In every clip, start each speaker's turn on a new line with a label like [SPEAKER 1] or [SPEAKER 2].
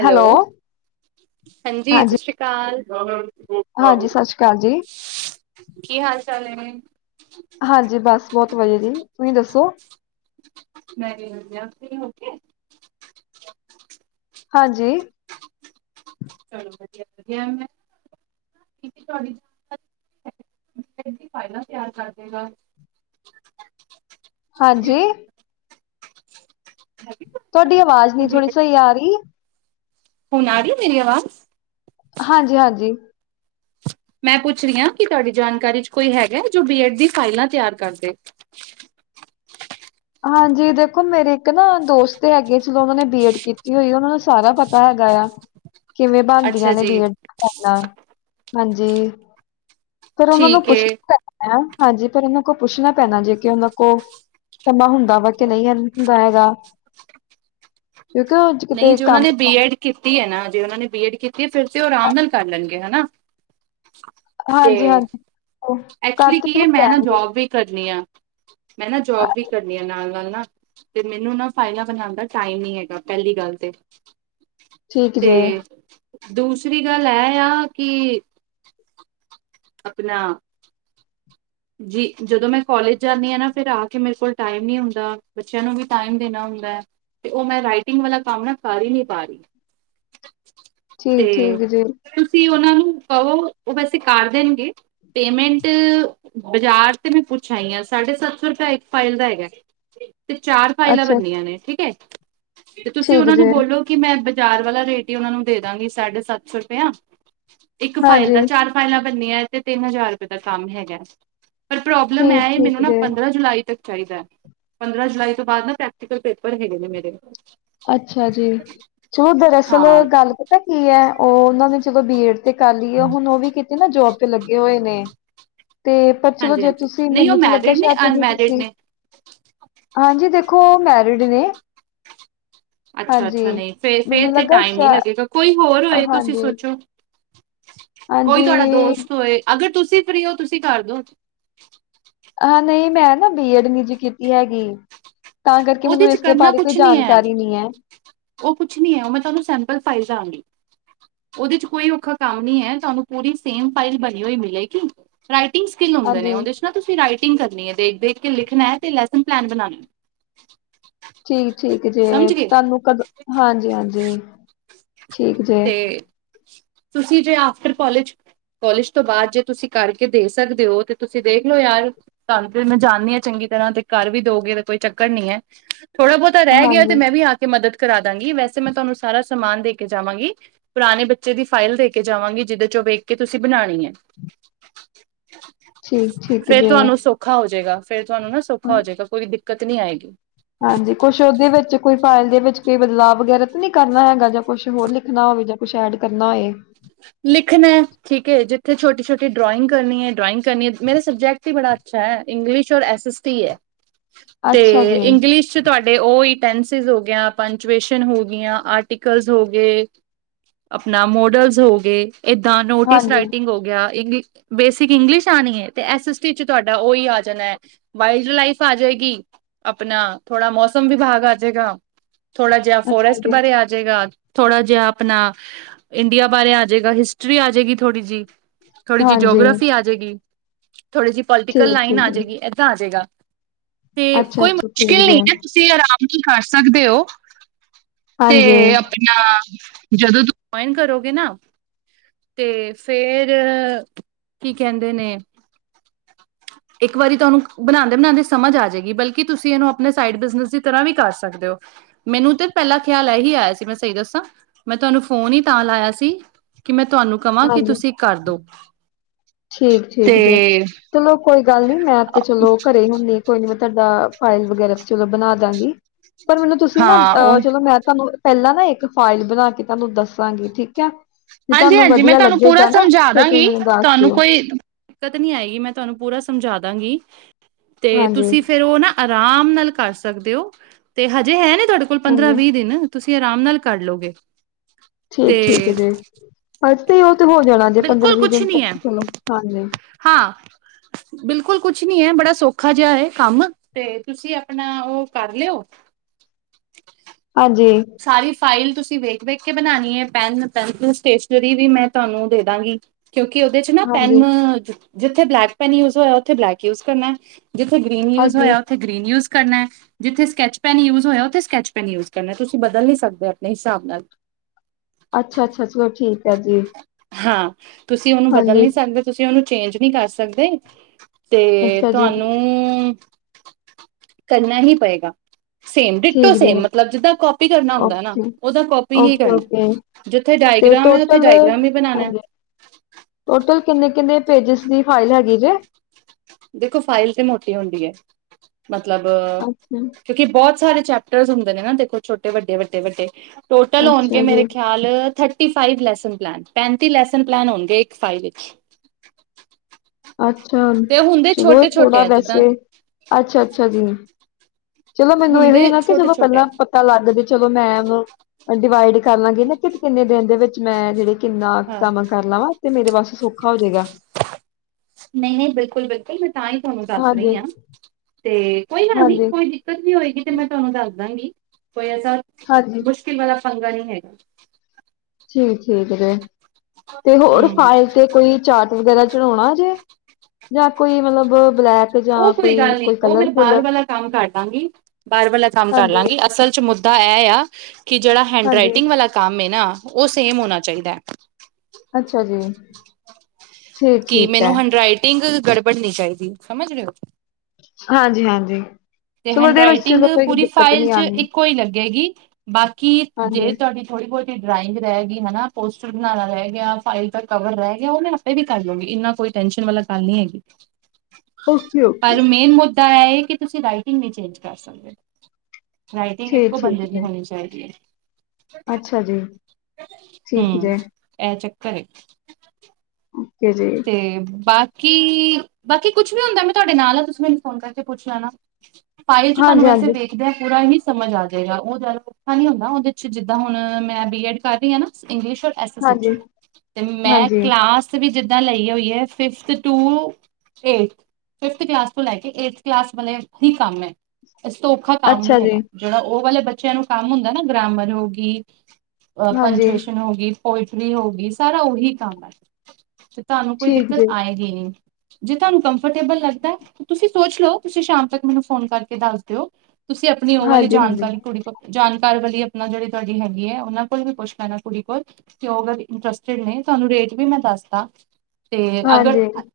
[SPEAKER 1] Hello, ਹਾਂਜੀ ਸਤਿ ਸ੍ਰੀ ਅਕਾਲ।
[SPEAKER 2] ਹਾਂਜੀ, ਸਤਿ ਸ਼੍ਰੀ ਅਕਾਲ ਜੀ।
[SPEAKER 1] ਕੀ ਹਾਲ- ਚਾਲ ਐ?
[SPEAKER 2] ਹਾਂਜੀ, ਬਸ ਬਹੁਤ ਵਧੀਆ ਜੀ, ਤੁਸੀਂ ਦੱਸੋ?
[SPEAKER 1] ਮੈਂ ਵੀ ਵਧੀਆ, ਫਰੀ ਹੋ ਗਏ?
[SPEAKER 2] ਹਾਂਜੀ।
[SPEAKER 1] ਚਲੋਂ ਵਧੀਆ- ਵਧੀਆ ਮੈਂ ਤੁ ਫਾਈਲਾਂ ਤਿਆਰ ਕਰ ਦੇਗਾ।
[SPEAKER 2] ਹਾਂਜੀ?
[SPEAKER 1] ਹਾਜੀ।
[SPEAKER 2] ਤੁਹਾਡੀ ਆਵਾਜ਼ ਨੀ ਥੋੜੀ ਸਹੀ ਆ ਰੀ।
[SPEAKER 1] ਹੁਣ ਆ ਰੀ ਮੇਰੀ ਆਵਾਜ਼?
[SPEAKER 2] ਹਾਂਜੀ ਹਾਂਜੀ।
[SPEAKER 1] ਮੈਂ ਪੁੱਛ ਰੀ ਆ ਕਿ ਤੁਹਾਡੀ ਜਾਣਕਾਰੀ ਚ ਕੋਈ ਹੈਗਾ ਜੋ ਬੀ ਐਡ ਦੀ ਫਾਈਲਾਂ ਤਿਆਰ ਕਰਦੇ
[SPEAKER 2] ਹਾਂਜੀ ਦੇਖੋ ਮੇਰੇ ਇੱਕ ਨਾ ਦੋਸਤ ਹੈਗੇ ਹੈ ਚਲੋਂ ਉਹਨਾਂ ਨੇ ਬੀਏਡ ਕੀਤੀ ਹੋਈ ਉਹਨਾਂ ਨੂੰ ਸਾਰਾ ਪਤਾ ਹੈਗਾ ਆ।
[SPEAKER 1] [inaudible]
[SPEAKER 2] ਕਿਵੇਂ
[SPEAKER 1] ਅੱਛਾ
[SPEAKER 2] ਬਣਦੀਆਂ ਨੇ
[SPEAKER 1] ਜੀ
[SPEAKER 2] ਬੀਐਡ [unintelligible] ਹਾਂਜੀ। ਪਰ ਉਹਨਾਂ ਨੂੰ
[SPEAKER 1] ਠੀਕ ਹੈ
[SPEAKER 2] ਪੁੱਛਣਾ ਪੈਣਾ ਆ ਹਾਂਜੀ ਪਰ ਉਹਨਾਂ ਕੋਲ ਪੁੱਛਣਾ ਪੈਣਾ ਜੇ ਕਿ ਉਹਨਾਂ ਕੋਲ ਪਹਿਲਾਂ ਹੁੰਦਾ ਵਾ ਕਿ ਨਹੀਂ ਹੁੰਦਾ ਹੈਗਾ। ਕਿਉਂਕਿ
[SPEAKER 1] ਨਹੀਂ
[SPEAKER 2] ਜੀਦੇ
[SPEAKER 1] ਜੇ ਉਹਨਾਂ
[SPEAKER 2] ਕੰਮ
[SPEAKER 1] ਨੇ
[SPEAKER 2] ਤੋਂ
[SPEAKER 1] ਬੀਐਡ ਕੀਤੀ ਹੈ ਨਾ ਜੇ ਉਹਨਾਂ ਨੇ ਬੀ ਐਡ ਕੀਤੀ ਹੈ ਫਿਰ ਤੇ ਉਹ ਆਰਾਮ ਨਾਲ ਕਰ ਲੈਣਗੇ ਹਨਾ। ਤੇ
[SPEAKER 2] ਹਾਂਜੀ ਹਾਂਜੀ ਉਹ ਕਰ
[SPEAKER 1] ਐਕਚੁਲੀ
[SPEAKER 2] ਤੇ
[SPEAKER 1] ਕੀ
[SPEAKER 2] ਚਲੋ
[SPEAKER 1] ਹੈ ਮੈਂ ਨਾ ਜੋਬ
[SPEAKER 2] ਲੈਣਗੇ
[SPEAKER 1] ਵੀ ਕਰਨੀ ਆ ਮੈਂ ਨਾ ਜੋਬ ਵੀ ਕਰਨੀ ਆ ਨਾਲ ਨਾਲ ਨਾ। ਤੇ ਮੈਨੂੰ ਨਾ ਫਾਈਲਾਂ ਬਣਾਉਣ ਦਾ ਟਾਈਮ ਨੀ ਹੈਗਾ ਪਹਿਲੀ ਗੱਲ ਤੇ।
[SPEAKER 2] ਠੀਕ ਜੇ
[SPEAKER 1] ਤੇ ਦੂਸਰੀ ਗੱਲ ਇਹ ਆ ਕਿ ਆਪਣਾ ਜੀ ਜਦੋਂ ਮੈਂ ਕੋਲਜ ਜਾਂਦੀ ਆ ਨਾ ਫਿਰ ਆ ਕੇ ਮੇਰੇ ਕੋਲ ਟਾਈਮ ਨਹੀਂ ਹੁੰਦਾ ਬੱਚਿਆਂ ਨੂੰ ਵੀ ਟਾਈਮ ਦੇਣਾ ਹੁੰਦਾ। ਤੇ ਉਹ ਮੈਂ ਰਾਈਟਿੰਗ ਵਾਲਾ ਕੰਮ ਨਾ ਕਰ ਹੀ ਨੀ ਪਾ ਰਹੀ।
[SPEAKER 2] ਠੀਕ
[SPEAKER 1] ਤੇ
[SPEAKER 2] ਠੀਕ ਜੀ
[SPEAKER 1] ਤੁਸੀਂ ਉਹਨਾਂ ਨੂੰ ਕਵੋ ਉਹ ਵੈਸੇ ਕਰ ਦੇਣਗੇ। ਪੇਮੈਂਟ ਬਾਜ਼ਾਰ ਤੇ ਮੈਂ ਪੁੱਛ ਆਈ ਆ ਸਾਢੇ ਸੱਤ ਸੌ ਰੁਪਆ ਇੱਕ ਫਾਈਲ ਦਾ ਹੈਗਾ। ਤੇ ਚਾਰ ਫਾਈਲਾਂ
[SPEAKER 2] ਅੱਛਾ
[SPEAKER 1] ਬਣਨੀਆਂ ਨੇ ਠੀਕ ਹੈ ਤੇ ਤੁਸੀਂ
[SPEAKER 2] ਠੀਕ
[SPEAKER 1] ਉਹਨਾ ਨੂੰ
[SPEAKER 2] ਜੇ
[SPEAKER 1] ਬੋਲੋ ਕਿ ਮੈਂ ਬਾਜ਼ਾਰ ਵਾਲਾ ਰੇਟ ਹੀ ਉਹਨਾ ਨੂੰ ਦੇ ਦਾਂਗੀ ਸਾਢੇ ਸੱਤ ਸੌ ਰੁਪਇਆ ਇੱਕ ਫਾਈਲ
[SPEAKER 2] ਹਾਂਜੀ
[SPEAKER 1] ਦਾ ਚਾਰ ਫਾਈਲਾਂ ਬਣਨੀਆਂ ਤੇ ਤਿੰਨ ਹਜ਼ਾਰ ਰੁਪਏ ਦਾ ਕੰਮ ਹੈਗਾ। ਪਰ ਪ੍ਰੋਬਲਮ
[SPEAKER 2] ਠੀਕ
[SPEAKER 1] ਹੈ
[SPEAKER 2] ਠੀਕ
[SPEAKER 1] ਮੈਨੂੰ ਨਾ
[SPEAKER 2] ਜੇ
[SPEAKER 1] ਪੰਦਰਾਂ ਜੁਲਾਈ ਤੱਕ ਚਾਹੀਦਾ ਪੰਦਰਾਂ ਜੁਲਾਈ ਤੋਂ ਬਾਅਦ ਨਾ ਪ੍ਰੈਕਟੀਕਲ ਪੇਪਰ ਹੈਗੇ ਨੇ ਮੇਰੇ।
[SPEAKER 2] ਅੱਛਾ ਜੀ। ਚਲੋਂ ਦਰਾ ਸਲ
[SPEAKER 1] ਹਾਂ
[SPEAKER 2] ਗੱਲ ਪਤਾ ਕੀ ਹੈ ਉਹ ਉਹਨਾਂ ਨੇ ਚਲੋਂ ਬੀ ਏਡ ਤੇ ਕਰ ਲਈ ਹੈ ਹੁਣ ਉਹ ਵੀ ਕੀ ਤੇ ਨਾ ਜੋਬ ਤੇ ਲੱਗੇ ਹੋਏ ਨੇ ਤੇ ਟੱਚ ਵੁੱਡ ਜੇ
[SPEAKER 1] ਹਾਂਜੀ-ਹਾਂਜੀ
[SPEAKER 2] ਤੁਸੀਂ
[SPEAKER 1] ਨਹੀਂ ਉਹ
[SPEAKER 2] ਮੈਨੂੰ ਤਾਂ ਲੱਗਾ
[SPEAKER 1] ਮੈਰਿਡ ਨੇ
[SPEAKER 2] ਸ਼ਾਇਦ ਤੋਂ ਜੇ
[SPEAKER 1] ਅਨਮੈਰਿਡ
[SPEAKER 2] ਤੁਸੀਂ
[SPEAKER 1] ਨੇ।
[SPEAKER 2] ਹਾਂਜੀ, ਦੇਖੋ ਉਹ ਮੈਰਿਡ ਨੇ।
[SPEAKER 1] ਅੱਛਾ ਅੱਛਾ
[SPEAKER 2] ਹਾਂਜੀ
[SPEAKER 1] ਨਈ ਫਿਰ ਫਿਰ
[SPEAKER 2] ਮੈਨੂੰ
[SPEAKER 1] ਤੇ
[SPEAKER 2] ਲੱਗਾ
[SPEAKER 1] ਟਾਈਮ ਨੀ
[SPEAKER 2] ਸ਼ਾ
[SPEAKER 1] ਲੱਗੇ। ਕੋਈ ਹੋਰ ਹੋਏ ਤੁਸੀਂ
[SPEAKER 2] ਹਾਂਜੀ
[SPEAKER 1] ਸੋਚੋ ਕੋਈ
[SPEAKER 2] ਹਾਂਜੀ
[SPEAKER 1] ਤੁਹਾਡਾ ਦੋਸਤ ਹੋਏ। ਅਗਰ ਤੁਸੀਂ ਫਰੀ ਹੋ ਤੁਸੀਂ ਕਰਦੋ।
[SPEAKER 2] ਆਹ ਨਹੀਂ ਮੈਂ ਨਾ ਬੀਏਡ ਨੀ ਜੀ ਕੀਤੀ ਹੈਗੀ। ਤਾਂ ਕਰਕੇ
[SPEAKER 1] ਉਹਦੇ
[SPEAKER 2] ਮੈਨੂੰ
[SPEAKER 1] ਚ
[SPEAKER 2] ਇਸਦੇ
[SPEAKER 1] ਕਰਨਾ
[SPEAKER 2] ਬਾਰੇ ਕੋਈ
[SPEAKER 1] ਕੁਛ ਨੀ ਐ
[SPEAKER 2] ਜਾਣਕਾਰੀ ਨੀ ਹੈ।
[SPEAKER 1] ਉਹ ਕੁਛ ਨੀ ਹੈ ਉਹ ਮੈਂ ਤੁਹਾਨੂੰ ਸੈਂਪਲ ਸਾਈਜ਼ ਦਾਂਗੀ। ਉਹਦੇ ਚ ਕੋਈ ਔਖਾ ਕੰਮ ਨਹੀਂ ਹੈ ਤੁਹਾਨੂੰ ਪੂਰੀ ਸੇਮ ਫਾਈਲ ਬਣੀ ਹੋਈ ਮਿਲੇਗੀ ਰਾਈਟਿੰਗ ਸਕਿਲ ਹੁੰਦੇ ਨੇ
[SPEAKER 2] ਹਾਂਜੀ
[SPEAKER 1] ਉਹਦੇ ' ਨਾ ਤੁਸੀਂ ਰਾਈਟਿੰਗ ਕਰਨਣੀ ਹੈ ਦੇਖ ਦੇਖ ਕੇ ਲਿਖਣਾ ਅਤੇ ਲੈਸਨ ਪਲੈਨ ਬਣਾਉਣਾ
[SPEAKER 2] ਠੀਕ ਠੀਕ ਜੇ
[SPEAKER 1] ਸਮਝ ਗਏ
[SPEAKER 2] ਤੁਹਾਨੂੰ ਕਦੋਂ ਹਾਂਜੀ ਹਾਂਜੀ ਠੀਕ ਜੇ
[SPEAKER 1] ਤੇ ਤੁਸੀਂ ਜੇ ਆਫਟਰ ਕੋਲਜ ਕੋਲਜ ਤੋਂ ਬਾਅਦ ਜੇ ਤੁਸੀਂ ਕਰਕੇ ਦੇ ਸਕਦੇ ਹੋ ਤੇ ਤੁਸੀਂ ਦੇਖ ਲਓ ਯਾਰ ਤੁਹਾਨੂੰ ਮੈਂ ਜਾਂਦੀ ਹਾਂ ਚੰਗੀ ਤਰ੍ਹਾਂ ਤੇ ਘਰ ਵੀ ਦੋਗੇ ਤਾਂ ਕੋਈ ਚੱਕਰ ਨੀ ਹੈ। ਥੋੜਾ ਬਹੁਤਾ ਰਹਿ ਗਿਆ ਤੇ
[SPEAKER 2] ਹਾਂਜੀ
[SPEAKER 1] ਮੈਂ ਵੀ ਆ ਮਦਦ ਕਰਾ ਦਾਂਗੀ ਵੈਸੇ ਮੈਂ ਤੁਹਾਨੂੰ ਸਾਰਾ ਸਮਾਨ ਦੇ ਕੇ ਜਾਵਾਂਗੀ ਪੁਰਾਣੇ ਬੱਚੇ ਬੱਚੇ ਦੀ ਫਾਈਲ ਦੇ ਕੇ ਜਾਵਾਂਗੀ ਜਿਹਦੇ ਚੋਂ ਵੇਖ ਕੇ ਤੁਸੀਂ ਬਣਾਣੀ ਹੈ।
[SPEAKER 2] ਠੀਕ ਠੀਕ
[SPEAKER 1] ਫਿਰ
[SPEAKER 2] ਜੇ
[SPEAKER 1] ਤੁਹਾਨੂੰ ਸੌਖਾ ਹੋ ਜਾਏਗਾ ਫਿਰ ਤੁਹਾਨੂੰ ਨਾ ਸੌਖਾ ਹੋ ਜਾਏਗਾ ਕੋਈ ਦਿੱਕਤ ਨਹੀਂ ਆਏਗੀ
[SPEAKER 2] ਹਾਂਜੀ ਕੁਛ ਉਹਦੇ ਵਿੱਚ ਕੋਈ ਫਾਈਲ ਦੇ ਵਿੱਚ ਕੋਈ ਬਦਲਾਵ ਵਗੈਰਾ ਤਾਂ ਨਹੀਂ ਕਰਨਾ ਹੈਗਾ ਜਾਂ ਕੁਛ ਹੋਰ ਲਿਖਣਾ ਹੋਵੇ ਜਾਂ ਕੁਛ ਐਡ ਕਰਨਾ ਹੋਏ
[SPEAKER 1] ਲਿਖਣਾ ਹੈ ਠੀਕ ਹੈ ਜਿੱਥੇ ਛੋਟੀ ਛੋਟੀ ਡਰਾਇੰਗ ਕਰਨੀ ਹੈ ਡਰਾਇੰਗ ਕਰਨੀ ਹੈ ਮੇਰੇ ਸਬਜੈਕਟ ਬੜਾ ਅੱਛਾ ਇੰਗਲਿਸ਼ ਔਰ ਐਸ ਐਸ ਟੀ ਹੈ ਤੇ
[SPEAKER 2] ਅੱਛਾ ਜੀ
[SPEAKER 1] ਇੰਗਲਿਸ਼ ਇੰਗਲਿਸ਼ ਵਿਚ ਤੁਹਾਡੇ ਟੇਂਸਿਸ ਹੋ ਗਏ ਪੰਚੁਏਸ਼ਨ ਹੋ ਗਈ ਆ ਆਰਟੀਕਲ ਹੋ ਗਏ ਆਪਣਾ ਮੋਡਲਸ ਹੋ ਗਏ ਏਦਾਂ ਨੋਟਿਸ
[SPEAKER 2] ਹਾਂਜੀ
[SPEAKER 1] ਰਾਈਟਿੰਗ ਹੋ ਗਿਆ। ਬੇਸਿਕ ਇੰਗਲਿਸ਼ ਆਉਣੀ ਹੈ ਤੇ ਐਸ ਐਸ ਟੀ ਚ ਤੁਹਾਡਾ ਉਹੀ ਆ ਜਾਣਾ ਹੈ ਵਾਈਲਡ ਲਾਈਫ ਆ ਜਾਏਗੀ ਆਪਣਾ ਥੋੜ੍ਹਾ ਮੌਸਮ ਵਿਭਾਗ ਆ ਜਾਏਗਾ ਥੋੜਾ ਜਿਹਾ
[SPEAKER 2] ਅੱਛਾ
[SPEAKER 1] ਫੋਰਸਟ
[SPEAKER 2] ਜੀ
[SPEAKER 1] ਬਾਰੇ ਆ ਜਾਏਗਾ ਥੋੜਾ ਜਿਹਾ ਆਪਣਾ ਇੰਡੀਆ ਬਾਰੇ ਆ ਜਾਏਗਾ ਹਿਸਟਰੀ ਆ ਜਾਏਗੀ ਥੋੜੀ ਜਿਹੀ ਥੋੜੀ ਜਿਹੀ
[SPEAKER 2] ਹਾਂਜੀ
[SPEAKER 1] ਜੋਗ੍ਰਾਫੀ ਆ ਜਾਏਗੀ ਥੋੜੀ ਜਿ ਪੋਲੀਟੀਕਲ
[SPEAKER 2] ਠੀਕ
[SPEAKER 1] ਲਾਈਨ
[SPEAKER 2] ਠੀਕ
[SPEAKER 1] ਆ
[SPEAKER 2] ਜੀ
[SPEAKER 1] ਜਾਏਗੀ ਏਦਾਂ ਆ ਜਾਏਗਾ ਤੇ
[SPEAKER 2] ਅੱਛਾ
[SPEAKER 1] ਕੋਈ
[SPEAKER 2] ਅੱਛਾ ਠੀਕ
[SPEAKER 1] ਮੁਸ਼ਕਿਲ
[SPEAKER 2] ਜੀ
[SPEAKER 1] ਨਹੀਂ ਹੈ ਤੁਸੀਂ ਆਰਾਮ ਨਾਲ ਕਰ ਸਕਦੇ ਹੋ ਤੇ
[SPEAKER 2] ਹਾਂਜੀ
[SPEAKER 1] ਕੀ ਨਾਂ ਜਦੋਂ ਤੋਂ ਜੁਆਇਨ ਕਰੋ ਦੇ ਨਾ ਤੇ ਫੇਰ ਕੀ ਕਹਿੰਦੇ ਨੇ ਇੱਕ ਵਾਰੀ ਤੁਹਾਨੂੰ ਬਣਾਉਂਦੇ ਬਣਾਉਂਦੇ ਸਮਝ ਆ ਜਾਏਗੀ ਬਲਕਿ ਤੁਸੀਂ ਇਹਨੂੰ ਆਪਣੇ ਸਾਈਡ ਬਿਜਨਸ ਦੀ ਤਰ੍ਹਾਂ ਵੀ ਕਰ ਸਕਦੇ ਹੋ ਮੈਨੂੰ ਤੇ ਪਹਿਲਾ ਖਿਆਲ ਇਹੀ ਆਇਆ ਸੀ ਮੈਂ ਸਹੀ ਦੱਸਾਂ ਮੈਂ ਤੁਹਾਨੂੰ ਫੋਨ ਹੀ ਤਾਂ ਲਾਇਆ ਸੀ ਕਿ ਮੈਂ ਤੁਹਾਨੂੰ ਕਹਾਂ ਕਿ
[SPEAKER 2] ਹਾਂਜੀ
[SPEAKER 1] ਤੁਸੀਂ ਕਰਦੋ
[SPEAKER 2] ਠੀਕ ਠੀਕ ਜੇ
[SPEAKER 1] ਤੇ
[SPEAKER 2] ਚਲੋ ਕੋਈ ਗੱਲ ਨੀ ਮੈਂ ਤੇ ਚਲੋ ਘਰੇ ਹੀ ਹੁੰਦੀ ਕੋਈ ਨੀ ਮੈਂ ਤੁਹਾਡਾ ਫਾਇਲ ਵਗੈਰਾ ਚਲੋ ਬਣਾ ਦਾਂਗੀ ਪਰ ਮੈਨੂੰ ਤੁਸੀਂ ਨਾ
[SPEAKER 1] ਹਾਂ ਉਹ
[SPEAKER 2] ਚਲੋ ਮੈਂ ਤੁਹਾਨੂੰ ਪਹਿਲਾਂ ਨਾ ਇੱਕ ਫਾਈਲ ਬਣਾ ਕੇ ਤੁਹਾਨੂੰ ਦੱਸਾਂਗੀ ਠੀਕ ਹੈ ਜੇ
[SPEAKER 1] ਹਾਂਜੀ
[SPEAKER 2] ਤੁਹਾਨੂੰ
[SPEAKER 1] ਹਾਂਜੀ ਮੈਂ
[SPEAKER 2] ਵਧੀਆ
[SPEAKER 1] ਤੁਹਾਨੂੰ ਪੂਰਾ
[SPEAKER 2] ਲੱਗੇਗਾ ਨਾ
[SPEAKER 1] ਸਮਝਾ
[SPEAKER 2] ਫਿਰ ਤੁਸੀ
[SPEAKER 1] ਦਾਂਗੀ
[SPEAKER 2] ਮੈਨੂੰ ਦੱਸ
[SPEAKER 1] ਤੁਹਾਨੂੰ
[SPEAKER 2] ਦਿਓ
[SPEAKER 1] ਕੋਈ ਦਿੱਕਤ ਤੇ ਨੀ ਆਏਗੀ ਮੈਂ ਤੁਹਾਨੂੰ ਪੂਰਾ ਸਮਝਾ ਦਾਂਗੀ ਤੇ
[SPEAKER 2] ਹਾਂਜੀ
[SPEAKER 1] ਤੁਸੀਂ ਫੇਰ ਉਹ ਨਾ ਆਰਾਮ ਨਾਲ ਕਰ ਸਕਦੇ ਹੋ ਤੇ ਹਜੇ ਹੈ ਨੀ ਤੁਹਾਡੇ ਕੋਲ ਪੰਦਰਾਂ
[SPEAKER 2] ਹਾਂਜੀ
[SPEAKER 1] ਵੀਹ ਦਿਨ ਤੁਸੀਂ ਆਰਾਮ ਨਾਲ ਕਢ ਲਓਗੇ
[SPEAKER 2] ਚਲੋ ਠੀਕ ਠੀਕ ਹੈ ਜੀ ਅੱਜ ਤੇ ਉਹ ਤੇ ਹੋ ਜਾਣਾ ਜੇ ਪੰਦਰਾਂ
[SPEAKER 1] ਬਿਲਕੁਲ
[SPEAKER 2] ਵੀਹ
[SPEAKER 1] ਕੁਛ
[SPEAKER 2] ਦਿਨ
[SPEAKER 1] ਨੀ
[SPEAKER 2] ਤੱਕ
[SPEAKER 1] ਹੈ
[SPEAKER 2] ਚਲੋ ਹਾਂਜੀ
[SPEAKER 1] ਹਾਂ ਬਿਲਕੁਲ ਕੁਛ ਨੀ ਹੈ ਬੜਾ ਸੌਖਾ ਜਿਹਾ ਹੈ ਕੰਮ ਤੇ ਤੁਸੀਂ ਆਪਣਾ ਉਹ ਕਰ ਲਿਓ।
[SPEAKER 2] ਹਾਂਜੀ
[SPEAKER 1] ਸਾਰੀ ਫਾਈਲ ਤੁਸੀਂ ਵੇਖ ਵੇਖ ਕੇ ਬਣਾਉਣੀ ਹੈ ਪੈਨ ਪੈਨਸਿਲ ਸਟੇਸ਼ਨਰੀ ਵੀ ਮੈਂ ਤੁਹਾਨੂੰ ਦੇ ਦਾਂਗੀ ਕਿਉਂਕਿ ਉਹਦੇ ਚ ਨਾ
[SPEAKER 2] ਹਾਂਜੀ
[SPEAKER 1] ਪੈੱਨ ਜਿੱਥੇ ਬਲੈਕ ਪੈੱਨ ਯੂਜ ਹੋਇਆ ਉੱਥੇ ਬਲੈਕ ਯੂਜ ਕਰਨਾ ਜਿੱਥੇ ਗ੍ਰੀਨ ਯਿਊਜ
[SPEAKER 2] ਹਾਂਜੀ
[SPEAKER 1] ਹੋਇਆ ਗ੍ਰੀਨ ਯੂਜ ਕਰਨਾ ਜਿੱਥੇ ਸਕੈਚ ਪੈਨ ਯੂਜ ਹੋਇਆ ਉੱਥ ਸਕੈਚ ਪੈਨ ਯੂਜ ਕਰਨਾ ਤੁ ਬਦਲ ਨੀ ਸਕਦੇ ਆਪਣੇ ਹਿਸਾਬ ਨਾਲ
[SPEAKER 2] ਅੱਛਾ ਅੱਛਾ ਚਲੋ ਠੀਕ ਹੈ ਜੀ।
[SPEAKER 1] ਹਾਂ ਤੁਸੀਂ ਉਹਨੂੰ ਬਦਲ
[SPEAKER 2] ਹਾਂਜੀ
[SPEAKER 1] ਨੀ ਸਕਦੇ ਤੁਸੀਂ ਉਹਨੂੰ ਚੇਂਜ ਨਹੀਂ ਕਰ ਸਕਦੇ। ਤੇ
[SPEAKER 2] ਅੱਛਾ ਜੀ
[SPEAKER 1] ਤੁਹਾਨੂੰ ਕਰਨਾ ਹੀ ਪਏਗਾ। ਸੇਮ ਡਿਟੋ
[SPEAKER 2] ਠੀਕ ਜੀ
[SPEAKER 1] ਸੇਮ ਮਤਲਬ ਜਿਦਾਂ ਕਾਪੀ ਕਰਨਾ ਹੁੰਦਾ ਨਾ
[SPEAKER 2] ਓਕੇ
[SPEAKER 1] ਉਹਦਾ ਕਾਪੀ ਹੀ
[SPEAKER 2] ਓਕੇ
[SPEAKER 1] ਕਰਨਾ
[SPEAKER 2] ਓਕੇ
[SPEAKER 1] ਜਿੱਥੇ
[SPEAKER 2] ਤੇ
[SPEAKER 1] ਡਾਇਗ੍ਰਾਮ ਹੈ ਉੱਥੇ
[SPEAKER 2] ਟੋਟਲ
[SPEAKER 1] ਡਾਇ
[SPEAKER 2] ਹਾਂਜੀ ਟੋਟਲ ਕਿੰਨੇ ਕਿੰਨੇ ਪੇਜਿਸ ਦੀ ਫਾਈਲ ਹੈਗੀ ਜੇ
[SPEAKER 1] ਦੇਖੋ ਫਾਈਲ ਤੇ ਮੋਟੀ ਹੁੰਦੀ ਹੈ ਮਤਲਬ
[SPEAKER 2] ਅੱਛਾ,
[SPEAKER 1] ਕਿਉਂਕਿ, ਬਹੁਤ ਸਾਰੇ ਚੈਪਟਰਸ ਹੁੰਦੇ ਨੇ ਨਾ, ਦੇਖੋ ਛੋਟੇ -ਵੱਡੇ ਵੱਡੇ -ਵੱਡੇ ਟੋਟਲ ਹੋਣਗੇ,
[SPEAKER 2] ਅੱਛਾ ਜੀ,
[SPEAKER 1] ਮੇਰੇ ਖਿਆਲ ਥਰਟੀ ਥਰਟੀਫਾਈਵ ਲੈਸਨ ਪਲੈਨ ਪੈਂਤੀ ਲੈਸਨ ਪਲੈਨ, ਹੁੰਦੇ ਇੱਕ ਫਾਈਲ ਵਿੱਚ
[SPEAKER 2] ਅੱਛਾ,
[SPEAKER 1] ਤੇ ਹੁੰਦੇ
[SPEAKER 2] ਚਲੋ ਇਹ
[SPEAKER 1] ਛੋਟੇ ਛੋਟੇ
[SPEAKER 2] ਥੋੜਾ
[SPEAKER 1] ਆ ਜਿੱਦਾਂ
[SPEAKER 2] ਵੈਸੇ, ਅੱਛਾ ਅੱਛਾ ਜੀ। ਚਲੋ ਮੈਨੂੰ ਇਹ ਵੀ
[SPEAKER 1] ਹੁੰਦੇ
[SPEAKER 2] ਨਾ, ਕਿ
[SPEAKER 1] ਛੋਟੇ
[SPEAKER 2] ਚਲੋ
[SPEAKER 1] ਛੋਟੇ
[SPEAKER 2] ਪਹਿਲਾਂ
[SPEAKER 1] ਆ
[SPEAKER 2] ਪਤਾਂ ਲੱਗ ਜੇ ਚਲੋ ਮੈਂ, ਉਹਨੂੰ ਡਿਵਾਈਡ ਕਰ ਲਾਂਗੀ ਨਾ ਕਿ ਕਿੰਨੇ ਦਿਨ, ਦੇ ਵਿੱਚ ਮੈਂ [unintelligible] ਕਿੰਨਾ
[SPEAKER 1] ਹਾਂ
[SPEAKER 2] ਕੰਮ ਕਰ ਲਵਾਂ ਤੇ ਮੇਰੇ ਵਾਸਤੇ ਸੌਖਾ ਹੋਜੇ ਗਾ।
[SPEAKER 1] ਨਹੀਂ -ਨਹੀਂ ਬਿਲਕੁਲ- ਬਿਲਕੁਲ ਮੈਂ ਤਾਂ ਹੀ ਤੁਹਾਨੂੰ ਦੱਸ ਰਹੀ
[SPEAKER 2] ਹਾਂਜੀ,
[SPEAKER 1] ਹਾਂ ਤੇ ਕੋਈ ਗੱਲ ਨਹੀਂ
[SPEAKER 2] ਹਾਂਜੀ
[SPEAKER 1] ਕੋਈ ਦਿੱਕਤ ਨੀ ਹੋਏਗੀ ਤੇ ਮੈਂ ਤੁਵਾਨੂੰ ਦੱਸ ਦਾਂਗੀ ਕੋਈ ਐਸਾ
[SPEAKER 2] ਹਾਂਜੀ।
[SPEAKER 1] [unintelligible] ਵਾਲਾ ਪੰੰਗਾ ਨਹੀਂ ਹੈ।
[SPEAKER 2] ਠੀਕ-ਠੀਕ ਜੇ ਤੇ ਹੋਰ
[SPEAKER 1] ਹੂੰ,
[SPEAKER 2] ਫਾਇਲ ਤੇ ਕੋਈ ਚਾਰਟ ਵਗੈਰਾ ਚੜ੍ਹਾਉਣਾ ਜੇ ਜਾਂ ਕੋਈ ਮਤਲਬ ਬਲੈਕ
[SPEAKER 1] ਉਹ,
[SPEAKER 2] ਜਾਂ
[SPEAKER 1] ਕੋਈ ਗੱਲ ਨਹੀਂ, ਉਹ ਮੈਂ
[SPEAKER 2] ਕਲਰਫੁੱਲ
[SPEAKER 1] ਬਾਹਰ ਵਾਲਾ ਕੰਮ ਕਰ ਲਾਂਗੀ, ਬਾਹਰ ਵਾਲਾ ਕੰਮ ਕਰ
[SPEAKER 2] ਹਾਂਜੀ,
[SPEAKER 1] ਲਾਂਗੀ ਅਸਲ ਚ ਮੁਦ ਦਾ ਇਹ ਆ ਕਿ, ਜੇੜਾ ਹੈਂਡ
[SPEAKER 2] ਹਾਂਜੀ
[SPEAKER 1] ਰਾਈਟਿੰਗ ਵਾਲਾ ਕੰਮ ਏ ਨਾ, ਉਹ ਸੇਮ ਹੋਣਾ ਚਾਹੀਦਾ।
[SPEAKER 2] ਅੱਛਾ ਜੀ। ਠੀਕ,
[SPEAKER 1] ਕੀ
[SPEAKER 2] ਠੀਕ ਹੈ
[SPEAKER 1] ਮੈਨੂੰ ਹੈਂਡ ਰਈਟਿੰਗ ਗੜਬੜ ਨੀ ਚਾਹੀਦੀ ਸਮਝ ਰਹੇ ਹੋ।
[SPEAKER 2] ਹਾਂਜੀ -ਹਾਂਜੀ।
[SPEAKER 1] ਤੇ
[SPEAKER 2] ਚਲੋ
[SPEAKER 1] ਹੈਂਡ
[SPEAKER 2] ਇਹਦੇ ਵਿੱਚ
[SPEAKER 1] ਰਈਟਿੰਗ
[SPEAKER 2] ਚਲੋ ਕੋਈ
[SPEAKER 1] ਪੂਰੀ
[SPEAKER 2] ਦਿੱਕਤ
[SPEAKER 1] ਫਾਈਲ
[SPEAKER 2] ਨੀ
[SPEAKER 1] ਚ
[SPEAKER 2] ਆਣੀ
[SPEAKER 1] ਇੱਕੋ ਈ ਲੱਗੇਗੀ ਬਾਕੀ ਜੇ
[SPEAKER 2] ਹਾਂਜੀ
[SPEAKER 1] ਤੁਵਾਡੀੇ ਥੋੜ੍ਹੀ- ਬਹੁਤੀ ਡਰਾਇੰਗ ਰਹਿ ਗਈ ਹੈਨਾ, ਪੋਸਟਰ ਬਣਾਣਾ ਰਹਿ ਗਿਆ, ਫਾਈਲ ਦਾ ਕਵਰ ਰਹਿ ਗਿਆ, ਉਹ ਨੇ ਇਹ ਵੀ ਕਰ ਲੂੰਗੀ ਇੰਨਾ ਕੋਈ ਟੈਨਸ਼ਨ ਵਾਲਾ ਗੱਲ ਨਹੀਂ ਹੈਗੀ।
[SPEAKER 2] ਓਕੇ,
[SPEAKER 1] ਪਰ,
[SPEAKER 2] ਓਕੇ
[SPEAKER 1] ਮੇਨ ਮੁੱਦਾ ਇਹ ਹੈ ਕਿ, ਤੁਸੀਂ ਰਾਈਟਿੰਗ ਨੀ ਚੇਂਜ ਕਰ ਸਕਦੇ। ਰਾਈਟਿੰਗ
[SPEAKER 2] ਠੀਕ,
[SPEAKER 1] ਇੱਕੋ
[SPEAKER 2] ਠੀਕ
[SPEAKER 1] ਬੰਦੇ ਦੀ
[SPEAKER 2] ਜੀ
[SPEAKER 1] ਹੋਣੀ ਚਾਹੀਦੀ ਏ?
[SPEAKER 2] ਅੱਛਾ ਜੀ ਠੀਕ
[SPEAKER 1] ਹੂ,
[SPEAKER 2] ਜੇ
[SPEAKER 1] ਇਹ ਚੱਕਰ ਏ
[SPEAKER 2] ਓਕੇ ਜੀ।
[SPEAKER 1] ਤੇ, ਬਾਕੀ-ਬਾਕੀ ਕੁਛ ਵੀ ਹੁੰਦਾ, ਮੈਂ ਤੁਵਾਡੇ ਨਾਲ ਆ, ਤੁਸੀਂ ਮੈਨੂੰ ਕਾਨਫ੍ਰੈਂਸ ਤੇ ਪੁੱਛ ਲੈਣਾ। ਫਾਇਲ ਚ ਤੁਵਾਨੂੰ
[SPEAKER 2] ਹਾਂਜੀ,
[SPEAKER 1] ਵੈਸੇ ਦੇਖਦਿਆਂ ਪੂਰਾ ਹੀ ਸਮਝ ਆ ਜੇਗਾ ਉਹ ਜਦ ਹਾਂਜੀ, ਹੁੰਦਾ ਉਹਦੇ ਚ ਜਿੱਦਾਂ ਹੁਣ ਮੈਂ ਬੀ ਐਡ, ਕਰ ਰਹੀ ਆ ਨਾ ਇੰਗਲਿਸ਼
[SPEAKER 2] ਹਾਂਜੀ,
[SPEAKER 1] [unintelligible] ਮੈਂ
[SPEAKER 2] ਹਾਂਜੀ, ਹਾਂਜੀ
[SPEAKER 1] ਕਲਾਸ ਵੀ, ਜਿੱਦਾਂ ਲਈ ਹੋਈ ਹੈ ਫਿਫਥ ਟੂ [unintelligible] ਫਿਫਥ ਕਲਾਸ ਤੋਂ ਲੈ ਕੇ ਏਠਤ ਕਲਾਸ ਵਾਲੇ ਹੀ ਕੰਮ ਏ। ਇਸ ਤੋਂ ਔਖਾ ਕੰਮ ਨੀ
[SPEAKER 2] ਅੱਛਾ ਜੀ
[SPEAKER 1] ਹੈਗਾ ਜੇੜਾ ਉਹ ਵਾਲੇ ਬੱਚਿਆਂ ਨੂੰ ਕੰਮ ਹੁੰਦਾ ਨਾ, ਗ੍ਰਾਮਰ ਹੋ ਗਈ ਅ,
[SPEAKER 2] ਹਾਂਜੀ
[SPEAKER 1] ਪੰਚੁਏਸ਼ਨ ਹੋ ਗਈ, ਪੋਇਟਰੀ ਹੋ ਗਈ, ਸਾਰਾ ਉਹੀ ਕੰਮ ਹੈ ਤੁਵਾਨੂੰ ਕੋਈ
[SPEAKER 2] ਠੀਕ
[SPEAKER 1] ਦਿੱਕਤ
[SPEAKER 2] ਜੀ
[SPEAKER 1] ਆਏਗੀ ਨੀ। ਜੇ ਤੁਵਾਨੂੰ ਕੰਫਰਟੇਬਲ ਲੱਗਦਾ ਤੁਸੀਂ ਸੋਚ ਲਓ ਤੇ ਸ਼ਾਮ ਤੱਕ ਮੈਨੂੰ, ਫੋਨ ਕਰਕੇ ਦੱਸ ਦਿਓ? ਤੁਸੀਂ, ਆਪਣੀ ਉਹ ਵਾਲੀ
[SPEAKER 2] ਹਾਂਜੀ,
[SPEAKER 1] ਜਾਣਕਾਰੀ, ਕੁੜੀ ਕੋਲ ਜਾਣਕਾਰ ਵਾਲੀ ਆਪਣਾ ਜੇੜੀ ਤੁਵਾਡੀ ਹੈਗੀ ਹੈ, ਉਹਨਾਂ ਕੋਲ ਵੀ ਪੁੱਛ ਲੈਣਾ, ਕੁੜੀ ਕੋਲ? ਕਿਉਂ ਜੇ ਇੰਟਰਸਟਡ ਨੇ, ਤੁਵਾਨੂੰ ਰੇਟ ਵੀ ਮੈਂ ਦੱਸ ਦਾਂਗੀ ਤੇ ਅਗਰ
[SPEAKER 2] ਹਾਂਜੀ, ਹਾਂਜੀ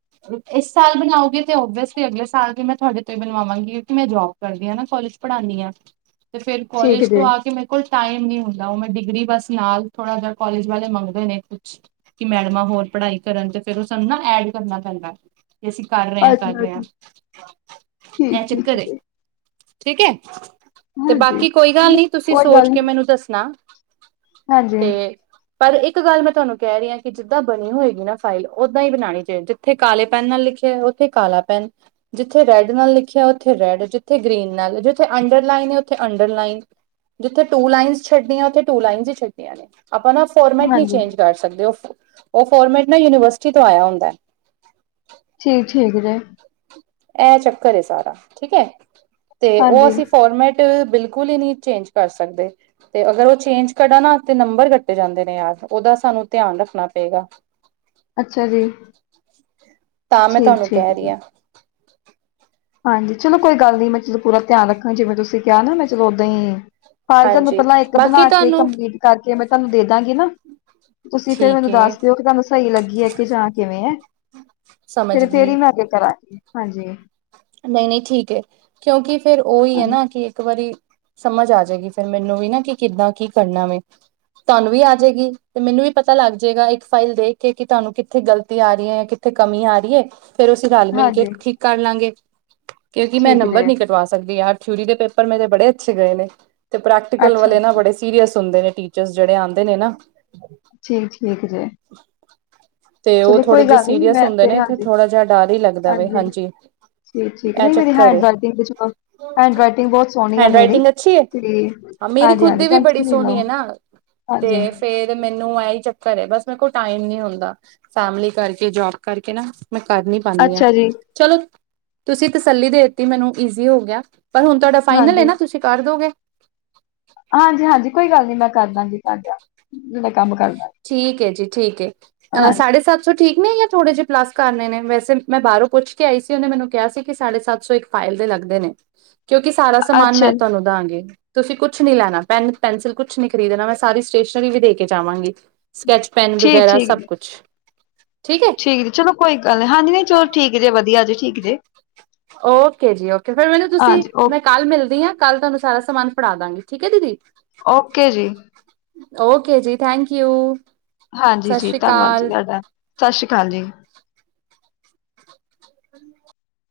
[SPEAKER 1] ਇਸ ਸਾਲ ਬਣਾਓਗੇ ਤੇ, ਓਬਵ ਅਸਲੀ ਅਗਲੇ ਸਾਲ ਵੀ, ਮੈਂ ਤੁਹਾਡੇ ਤੋਂ ਹੀ ਬਣਵਾਵਾਂਗੀ ਕਿਉੰਕਿ ਮੈ ਜੌਬ ਕਰਦੀ ਆਂ ਨਾ ਕੋਲਜ ਪੜ੍ਹਾਨੀ ਆਂ ਤੇ ਫੇਰ
[SPEAKER 2] ਠੀਕ
[SPEAKER 1] ਕੋਲਜ
[SPEAKER 2] ਜੀ
[SPEAKER 1] ਤੋਂ ਆ ਕੇ ਮੈਂ ਕੋਲ ਟਾਈਮ ਨੀ ਹੁੰਦਾ, ਉਹ ਮੈਂ ਡਿਗਰੀ ਬਸ ਨਾਲ ਥੋੜਾ ਜਿਹਾ, ਕੋਲਜ ਵਾਲੇ ਮੰਗਦੇ ਨੇ ਕਿ ਮੈਡਮਾਂ, ਹੋਰ ਪੜ੍ਹਾਈ ਕਰਨ, ਤੇ ਫੇਰ ਉਹ ਸਾਨੂੰ ਨਾ ਐਡ, ਕਰਨਾ ਪੈਂਦਾ ਏਸੀ ਕਾਰਨ ਐ ਕਰ
[SPEAKER 2] ਅੱਛਾ
[SPEAKER 1] ਰਹੇ ਆਂ
[SPEAKER 2] ਜੀ
[SPEAKER 1] ਇਹ
[SPEAKER 2] ਠੀਕ, ਠੀਕ
[SPEAKER 1] ਚੱਕਰ ਏ
[SPEAKER 2] ਜੀ
[SPEAKER 1] ਠੀਕ ਐ? ਤੇ
[SPEAKER 2] ਹਾਂਜੀ
[SPEAKER 1] ਬਾਕੀ, ਕੋਈ ਗੱਲ
[SPEAKER 2] ਚਲੋ
[SPEAKER 1] ਨੀ, ਤੁਸੀਂ
[SPEAKER 2] ਕੋਈ
[SPEAKER 1] ਸੋਚ
[SPEAKER 2] ਗੱਲ ਨੀ
[SPEAKER 1] ਕੇ ਮੈਨੂੰ ਦੱਸਣਾ
[SPEAKER 2] ਹਾਂਜੀ,
[SPEAKER 1] ਤੇ ਪਰ, ਇੱਕ ਗੱਲ ਮੈਂ ਤੁਵਾਨੂੰ ਕਹਿ ਰਹੀ ਆਂ, ਕਿ ਜਿੱਦਾਂ ਬਣੀ ਹੋਏਗੀ ਨਾ ਫਾਈਲ, ਓਦਾਂ ਈ ਬਣਾਣੀ ਜੇ ਜਿੱਥੇ ਕਾਲੇ ਪੈਨ, ਨਾਲ ਲਿਖਿਆ ਹੈ ਓਥੇ ਕਾਲਾ, ਪੈਨ ਜਿੱਥੇ ਰੈਡ ਨਾਲ ਲਿਖਿਆ, ਉੱਥੇ ਰੈਡ, ਜਿੱਥੇ ਗ੍ਰਰੀਨ ਨਾਲ, ਜਿੱਥੇ ਅੰਡਰ ਲਾਈਨ ਹੈ, ਉੱਥੇ ਅੰਡਰ ਲਾਈਨ ਜਿੱਥੇ ਟੂ ਲਾਈਨਸ ਛੱਡਨੀਆ, ਉੱਥੇ ਟੂ ਲਾਈਨਸ ਹੀ ਛੱਡਨੀਆਂ ਨੇ, ਆਪਾਂ ਨਾ ਫੋਰਮੈਟ ਨਹੀਂ
[SPEAKER 2] ਹਾਂਜੀ
[SPEAKER 1] ਚੇਂਜ ਕਰ ਸਕਦੇ, ਉਹ ਉਹ ਫੋਰਮੈਟ, ਨਾ ਯੂਨੀਵਰਸਿਟੀ ਤੋਂ ਆਯਾ ਹੁੰਦਾ
[SPEAKER 2] ਠੀਕ ਠੀਕ ਜੇ
[SPEAKER 1] ਇਹ ਚੱਕਰ ਸਾਰਾ, ਠੀਕ ਹੈ, ਤੇ ਉਹ
[SPEAKER 2] ਹਾਂਜੀ
[SPEAKER 1] ਅਸੀਂ ਫੋਰਮੈਟ ਬਿਲਕੁਲ ਹੀ ਨਹੀਂ ਚੇਂਜ ਕਰ ਸਕਦੇ। ਤੇ ਅਗਰ ਉਹ ਚੇਂਜ ਕਢਾ ਨਾ ਤੇ ਨੰਬਰ ਕੱਟੇ ਜਾਂਦੇ ਨੇ ਯਾਰ, ਉਹਦਾ ਸਾਨੂੰ ਧਿਆਨ ਰੱਖਣਾ ਪਏਗਾ।
[SPEAKER 2] ਅੱਛਾ ਜੀ।
[SPEAKER 1] ਤਾਂ ਮੈਂ
[SPEAKER 2] ਠੀਕ,
[SPEAKER 1] ਤੁਹਾਨੂੰ
[SPEAKER 2] ਠੀਕ
[SPEAKER 1] ਕਹਿ
[SPEAKER 2] ਜੀ
[SPEAKER 1] ਰਹੀ ਹਾਂ।
[SPEAKER 2] ਹਾਂਜੀ ਚਲੋ ਕੋਈ ਗੱਲ ਨੀ ਮੈਂ ਚਲੋ ਪੂਰਾ ਧਿਆਨ ਰੱਖਾਂ, ਜਿਵੇਂ ਤੁਸੀਂ ਕਿਹਾ ਨਾ ਮੈਂ ਚਲੋ ਓਦਾਂ ਹੀ ਫਾਲ ਤੁਹਾਨੂੰ
[SPEAKER 1] ਹਾਂਜੀ
[SPEAKER 2] ਪਹਿਲਾਂ ਇੱਕ
[SPEAKER 1] ਬਾਕੀ
[SPEAKER 2] ਬਣਾ ਕੇ
[SPEAKER 1] ਤੁਹਾਨੂੰ
[SPEAKER 2] ਕੰਪਲੀਟ ਕਰਕੇ ਮੈਂ ਤੁਹਾਨੂੰ ਦੇ ਦਾਂਗੀ ਨਾ, ਤੁਸੀਂ ਫੇਿਰ
[SPEAKER 1] ਠੀਕ
[SPEAKER 2] ਮੈਨੂੰ
[SPEAKER 1] ਹੈ
[SPEAKER 2] ਦੱਸ ਦਿਓ ਕਿ ਤੁਹਾਨੂੰ ਸਹੀ ਲੱਗੀ ਹੈ ਕਿ ਜਾਂ ਕਿਵੇਂ ਹੈ,
[SPEAKER 1] ਸਮਝ
[SPEAKER 2] ਫਿਰ ਫੇਰ
[SPEAKER 1] ਗਈ
[SPEAKER 2] ਹੀ ਮੈਂ ਅੱਗੇ ਕਰਾਂਗੀ, ਹਾਂਜੀ।
[SPEAKER 1] ਨਹੀਂ ਨਹੀਂ ਠੀਕ ਹੈ, ਕਿਉਂਕਿ ਫੇਿਰ ਉਹੀ ਹੈ
[SPEAKER 2] ਹਾਂਜੀ
[SPEAKER 1] ਨਾ ਕਿ ਇੱਕ ਵਾਰੀ ਸਮਝ ਆ ਜਾਏਗੀ ਫਿਰ ਮੈਨੂੰ ਵੀ ਨਾ, ਕਿ ਕਿੱਦਾਂ ਕੀ ਕਰਨਾ ਵੇ। ਤੁਹਾਨੂੰ ਵੀ ਆ ਜਾਏਗੀ ਤੇ ਮੈਨੂੰ ਵੀ ਪਤਾ ਲੱਗ ਜਾਏਗਾ, ਇੱਕ ਫਾਈਲ ਦੇਖ ਕੇ ਕਿ ਤੁਹਾਨੂੰ ਕਿੱਥੇ ਗਲਤੀ ਆ ਰਹੀ ਹੈੇ। ਤੇ ਕਮੀ ਆ ਰਹੀ ਏ, ਫੇਰ ਅਸੀਂ ਰਲ ਮਿਲ ਕੇ
[SPEAKER 2] ਹਾਂਜੀ
[SPEAKER 1] ਠੀਕ ਕਰ ਲਾਂਗੇ। ਕਿਉਂਕਿ ਮੈਂ
[SPEAKER 2] ਠੀਕ
[SPEAKER 1] ਨੰਬਰ
[SPEAKER 2] ਜੇ
[SPEAKER 1] ਨਹੀਂ ਕਟਵਾ ਸਕਦੀ ਯਾਰ, ਥਿਊਰੀ ਦੇ ਪੇਪਰ ਮੇਰੇ ਬੜੇ ਅੱਛੇ ਗਏ ਨੇ। ਤੇ ਪ੍ਰੈਕਟੀਕਲ
[SPEAKER 2] ਅੱਛਾ
[SPEAKER 1] ਵਾਲੇ ਨਾ
[SPEAKER 2] ਜੀ
[SPEAKER 1] ਬੜੇ ਸੀਰੀਸ ਹੁੰਦੇ ਨੇ ਟੀਚਰਜ਼, ਜਿੜੇ ਆਦੇ ਨੇ ਨਾ,
[SPEAKER 2] ਠੀਕ ਠੀਕ ਜੇ,
[SPEAKER 1] ਤੇ ਉਹ
[SPEAKER 2] ਚਲੋ
[SPEAKER 1] ਥੋੜੇ
[SPEAKER 2] ਕੋਈ
[SPEAKER 1] ਜਿਹੇ
[SPEAKER 2] ਗੱਲ ਨਹੀਂ
[SPEAKER 1] ਸੀਰੀਅਸ
[SPEAKER 2] ਮੈਂ
[SPEAKER 1] ਹੁੰਦੇ ਨੇ, ਤੇ
[SPEAKER 2] ਹਾਂਜੀ
[SPEAKER 1] ਥੋੜ੍ਹਾ ਜਿਹਾ ਡਰ ਹੀ ਲੱਗਦਾ ਵ ਹਾਂਜੀ।
[SPEAKER 2] ਠੀਕ ਠੀਕ,
[SPEAKER 1] ਇਹ
[SPEAKER 2] ਨਹੀਂ ਮੇਰੀ
[SPEAKER 1] ਚੱਕਰ ਏ।
[SPEAKER 2] ਹੈਂਡ ਰਾਈਟਿੰਗ ਦੇ ਚਲੋ ਹੈਂਡ ਰਈਟਿੰਗ ਬਹੁਤ ਸੋਹਣੀ ਆ
[SPEAKER 1] ਹੈਂਡ
[SPEAKER 2] ਮੇਰੀ,
[SPEAKER 1] ਰਾਈਟਿੰਗ ਅੱਛੀ ਹੈ
[SPEAKER 2] ਤੇ
[SPEAKER 1] ਹਾਂ ਮੇਰੀ
[SPEAKER 2] ਹਾਂਜੀ
[SPEAKER 1] ਖੁਦ
[SPEAKER 2] ਹਾਂਜੀ
[SPEAKER 1] ਦੀ ਵੀ ਬੜੀ
[SPEAKER 2] ਟੈਂਸ਼ਨ ਨਾ
[SPEAKER 1] ਸੋਹਣੀ
[SPEAKER 2] ਲਓ।
[SPEAKER 1] ਹੈ
[SPEAKER 2] ਹਾਂਜੀ
[SPEAKER 1] ਤੇ ਫੇਰ ਮੈਨੂੰ ਇਹਹੀ ਚੱਕਰ ਹੈ ਬਸ ਮੇਰੇ ਕੋਲ ਟਾਈਮ ਨੀ ਹੁੰਦਾ, ਫੈਮਲੀ ਕਰਕੇ ਜੋਬ ਕਰਕੇ ਨਾ, ਮੈਂ ਕਰ ਨੀ ਪਾਉਦੀ ਹਾਂ,
[SPEAKER 2] ਅੱਛਾ ਜੀ
[SPEAKER 1] ਚਲੋ ਤੁਸੀਂ ਤਸੱਲੀ ਦੇ ਦਿੱਤੀ ਮੈਨੂੰ, ਈਜ਼ੀ ਹੋ ਗਿਆ ਪਰ ਹੁਣ ਤੁਹਾਡਾ ਫਾਈਨਲ ਹੈ
[SPEAKER 2] ਹਾਂਜੀ
[SPEAKER 1] ਨਾ ਤੁਸੀਂ ਕਰ ਦੋਗੇ?
[SPEAKER 2] ਹਾਂਜੀ ਹਾਂਜੀ ਕੋਈ ਗੱਲ ਨੀ, ਮੈਂ ਕਰ ਦਾਂਗੀ ਤੁਹਾਡਾ। ਜਿੜਾ ਕੰਮ ਕਰਦਾ
[SPEAKER 1] ਠੀਕ ਹੈ ਜੀ ਠੀਕ ਹੈ, ਅਹ
[SPEAKER 2] ਹਾਂਜੀ।
[SPEAKER 1] ਸਾਢੇ ਸੱਤ ਸੌ ਠੀਕ ਨੇ ਜਾਂ ਥੋੜੇ ਜਿਹੇ ਪਲਾਸ ਕਰਨੇ ਨੇ, ਵੈਸੇ ਮੈਂ ਬਾਹਰੋਂ ਪੁੱਛ ਕੇ ਆਈ ਸੀ ਉਹਨੇ ਮੈਨੂੰ ਕਿਹਾ ਸੀ ਕਿ ਸਾਢੇ ਸੱਤ ਸੌ ਇੱਕ ਫਾਈਲ ਦੇ ਲੱਗਦੇ ਨੇ। ਕਿਉਂਕਿ ਸਾਰਾ ਸਮਾਨ
[SPEAKER 2] ਅੱਛਾ
[SPEAKER 1] ਮੈਂ
[SPEAKER 2] ਜੀ
[SPEAKER 1] ਤੁਹਾਨੂੰ ਤੁਸੀਂ ਕੁਛ ਨੀ ਲੈਣਾ, ਪੈਨ, ਪੈਨਸਿਲ ਕੁਛ ਨੀ ਖਰੀਦਣਾ, ਮੈਂ ਸਾਰੀ ਸਟੇਸ਼ਨਰੀ ਵੀ ਦੇ ਕੇ ਜਾਵਾਂਗੀ। ਸਕੈਚ ਪੈਨ
[SPEAKER 2] ਠੀਕ
[SPEAKER 1] ਵਗੈਰਾ
[SPEAKER 2] ਠੀਕ
[SPEAKER 1] ਸਭ
[SPEAKER 2] ਜੀ
[SPEAKER 1] ਕੁਛ, ਠੀਕ ਹੈ?
[SPEAKER 2] ਠੀਕ ਜੀ ਚਲੋ ਕੋਈ ਗੱਲ ਨੀ ਹਾਂਜੀ ਨ ਚਲੋ ਠੀਕ ਜੇ, ਵਧੀਆ ਜੇ ਠੀਕ ਜੇ
[SPEAKER 1] ਓਕੇ ਜੀ ਓਕੇ, ਫੇਿਰ ਮੈਨੂੰ ਤੁਸੀਂ
[SPEAKER 2] ਹਾਂਜੀ ਓ
[SPEAKER 1] ਮੈਂ ਕੱਲ ਮਿਲਦੀ ਹਾਂ ਕੱਲ੍ਹ ਤੁਹਾਨੂੰ ਸਾਰਾ ਸਮਾਨ ਫੜਾ ਦਾਂਗੀ, ਠੀਕ ਹੈ ਦੀਦੀ?
[SPEAKER 2] ਓਕੇ ਜੀ,
[SPEAKER 1] ਓਕੇ ਜੀ ਥੈਂਕ ਯੂ
[SPEAKER 2] ਹਾਂਜੀ
[SPEAKER 1] ਸਤਿ
[SPEAKER 2] ਜੀ
[SPEAKER 1] ਸ਼੍ਰੀ
[SPEAKER 2] ਧੰਨਵਾਦ ਜੀ
[SPEAKER 1] ਅਕਾਲ
[SPEAKER 2] ਤੁਹਾਡਾ, ਸਤਿ ਸ੍ਰੀ ਅਕਾਲ ਜੀ।